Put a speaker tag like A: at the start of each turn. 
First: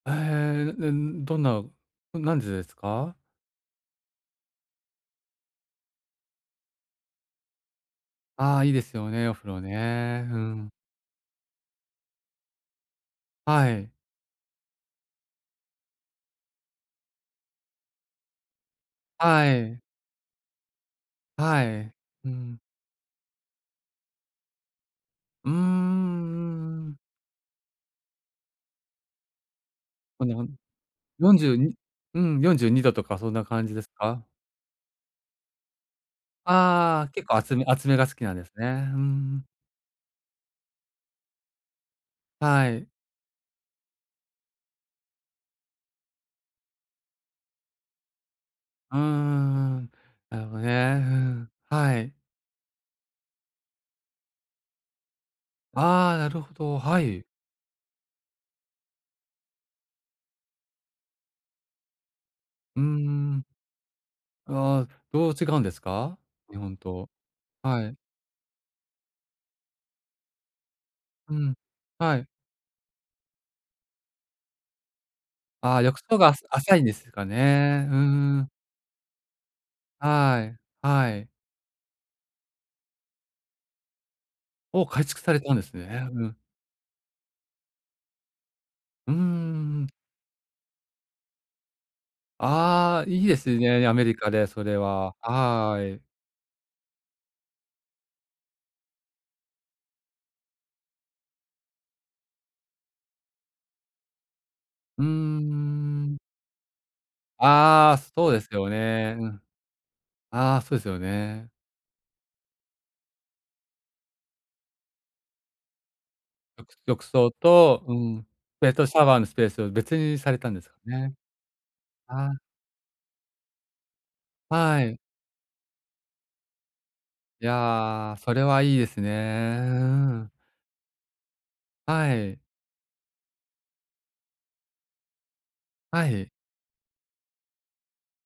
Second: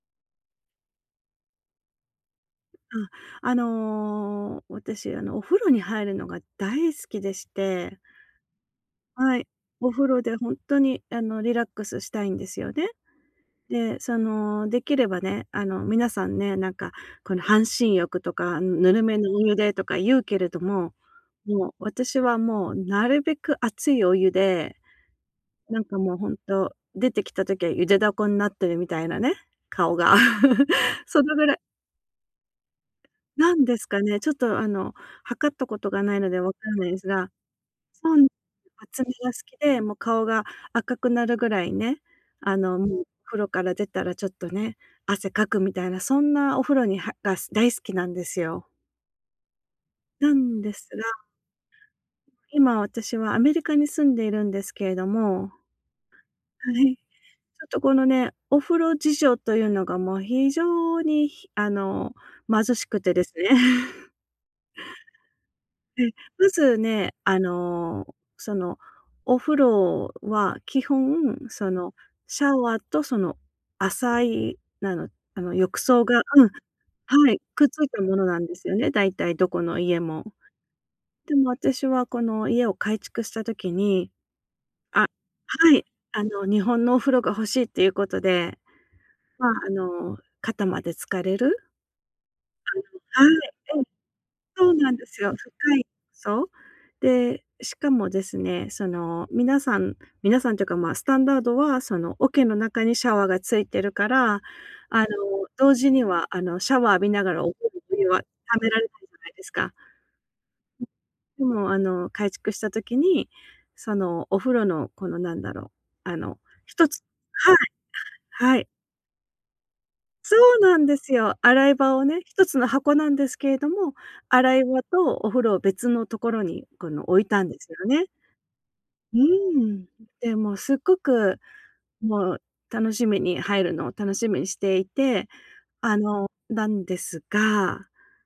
A: ええ、ででんどんな、うん、何時ですか？
B: あ、あの、私、あの、お風呂に入るのが大好きでして
A: ああ、いいですよね、お
B: はい、
A: 風呂
B: お風呂
A: ね。
B: で
A: う
B: ほん
A: ん。
B: とにあの、リラックスしたいんですよね。
A: はい。
B: で、そのできればね、あの、皆さんね、なんか、この半身浴とか、ぬるめのお
A: は
B: 湯で
A: い。
B: とか言うけれども、
A: は
B: もう、
A: い。
B: 私
A: う
B: は
A: ん。
B: もうなるべく熱いお湯で、
A: うーん、うん
B: なんかもうほんと、
A: うんうん。
B: 出てきた時は茹でダコんなってるみたいなね、顔が。
A: ほんでも、
B: そ
A: よ
B: の
A: んじ
B: ぐ
A: ゅう
B: ら
A: にうん、42度とかそんな
B: 何
A: 感じ
B: で
A: で
B: す
A: す
B: かね、
A: か？
B: ちょっとあの、測ったことがないのでわからない
A: あ
B: す
A: あ、結
B: が。
A: 構熱め熱めが好
B: ほ
A: き
B: ん
A: なんですね。うんう
B: 熱めが好
A: ん。
B: きで、もう顔が赤くなるぐらいね、あ
A: は
B: の、
A: い。
B: もう風呂から出たらちょっとね、汗かくみたいな、そんなお風呂にはが大好きなんですよ。
A: うんうんうん、
B: な
A: なるほ
B: ん
A: ね。
B: ですが
A: うん。はい。
B: 今私はアメリカに住んでいるんですけれども
A: ああ、なるほ
B: は
A: ど、
B: い。
A: は
B: ち
A: い。
B: ょっとこのね、お風呂事情というのがもう非常にひあの、貧
A: う
B: しく
A: ん
B: てです。
A: うん。ああ、どう違うんです
B: で、
A: か？
B: ま
A: 日本
B: ず
A: と。
B: ね、あ
A: はい。
B: の、そのお風呂は、基
A: う
B: 本
A: ん、
B: その
A: はい。
B: シャワーとその浅い、なの、あの、
A: あ
B: 浴
A: あ、浴
B: 槽
A: 槽
B: が
A: があす
B: うん、
A: 浅いんですか
B: はい、くっつ
A: ね。
B: い
A: うん
B: たものな
A: う
B: ん
A: ん。
B: ですよね、だいたいどこの家も。
A: はい、はい。
B: でも私はこの家を改築した時に
A: おお、
B: あ、
A: 改築されたんです
B: はい。
A: ね。う
B: あ
A: ん。
B: の、日本のお風呂が欲しいっていうことで。
A: うんう
B: ま、あ
A: んうん。
B: の、肩まで浸れる？
A: あ
B: [unintelligible]
A: あ、い
B: は
A: い
B: い、
A: ですね、
B: うん。
A: ね、アメリカでそ
B: そう
A: れ
B: なんで
A: は。
B: すよ。深
A: は
B: い
A: い。
B: そう。で、しかもですね、その、皆さん皆さんというか、ま、スタンダードは、その桶の中にシャワーがついてるから、あ
A: うん、
B: の、同時に
A: うーん。
B: は、あの、シャワー浴びながらお
A: ああ、
B: 風呂 [unintelligible] は貯
A: そうですよ
B: められない
A: ね。
B: じゃ
A: う
B: ない
A: ん。
B: ですか。
A: あ、そうで
B: う
A: すよ
B: ん、
A: ね。
B: でも、あの、改築した時に、そのお風呂のこのなんだろう？あの、
A: 浴
B: 一つ
A: 浴槽
B: はい。
A: とうん、
B: はい。
A: 別途シャワーのスペースを別にさ
B: そ
A: れたん
B: う
A: ですか
B: なんで
A: ね。
B: すよ。洗い場をね、
A: ああ。
B: 一つの箱なんですけれども、洗い
A: は
B: 場
A: い。
B: とお風呂を別のところにこの置いた
A: い
B: んですよね。
A: や、それはいいですね。
B: う
A: うう
B: ん。
A: ん。
B: で、もう、すっごく、
A: は
B: もう
A: い。
B: 楽しみに入るのを楽しみにしていて、あ
A: は
B: の、
A: い。
B: なんですが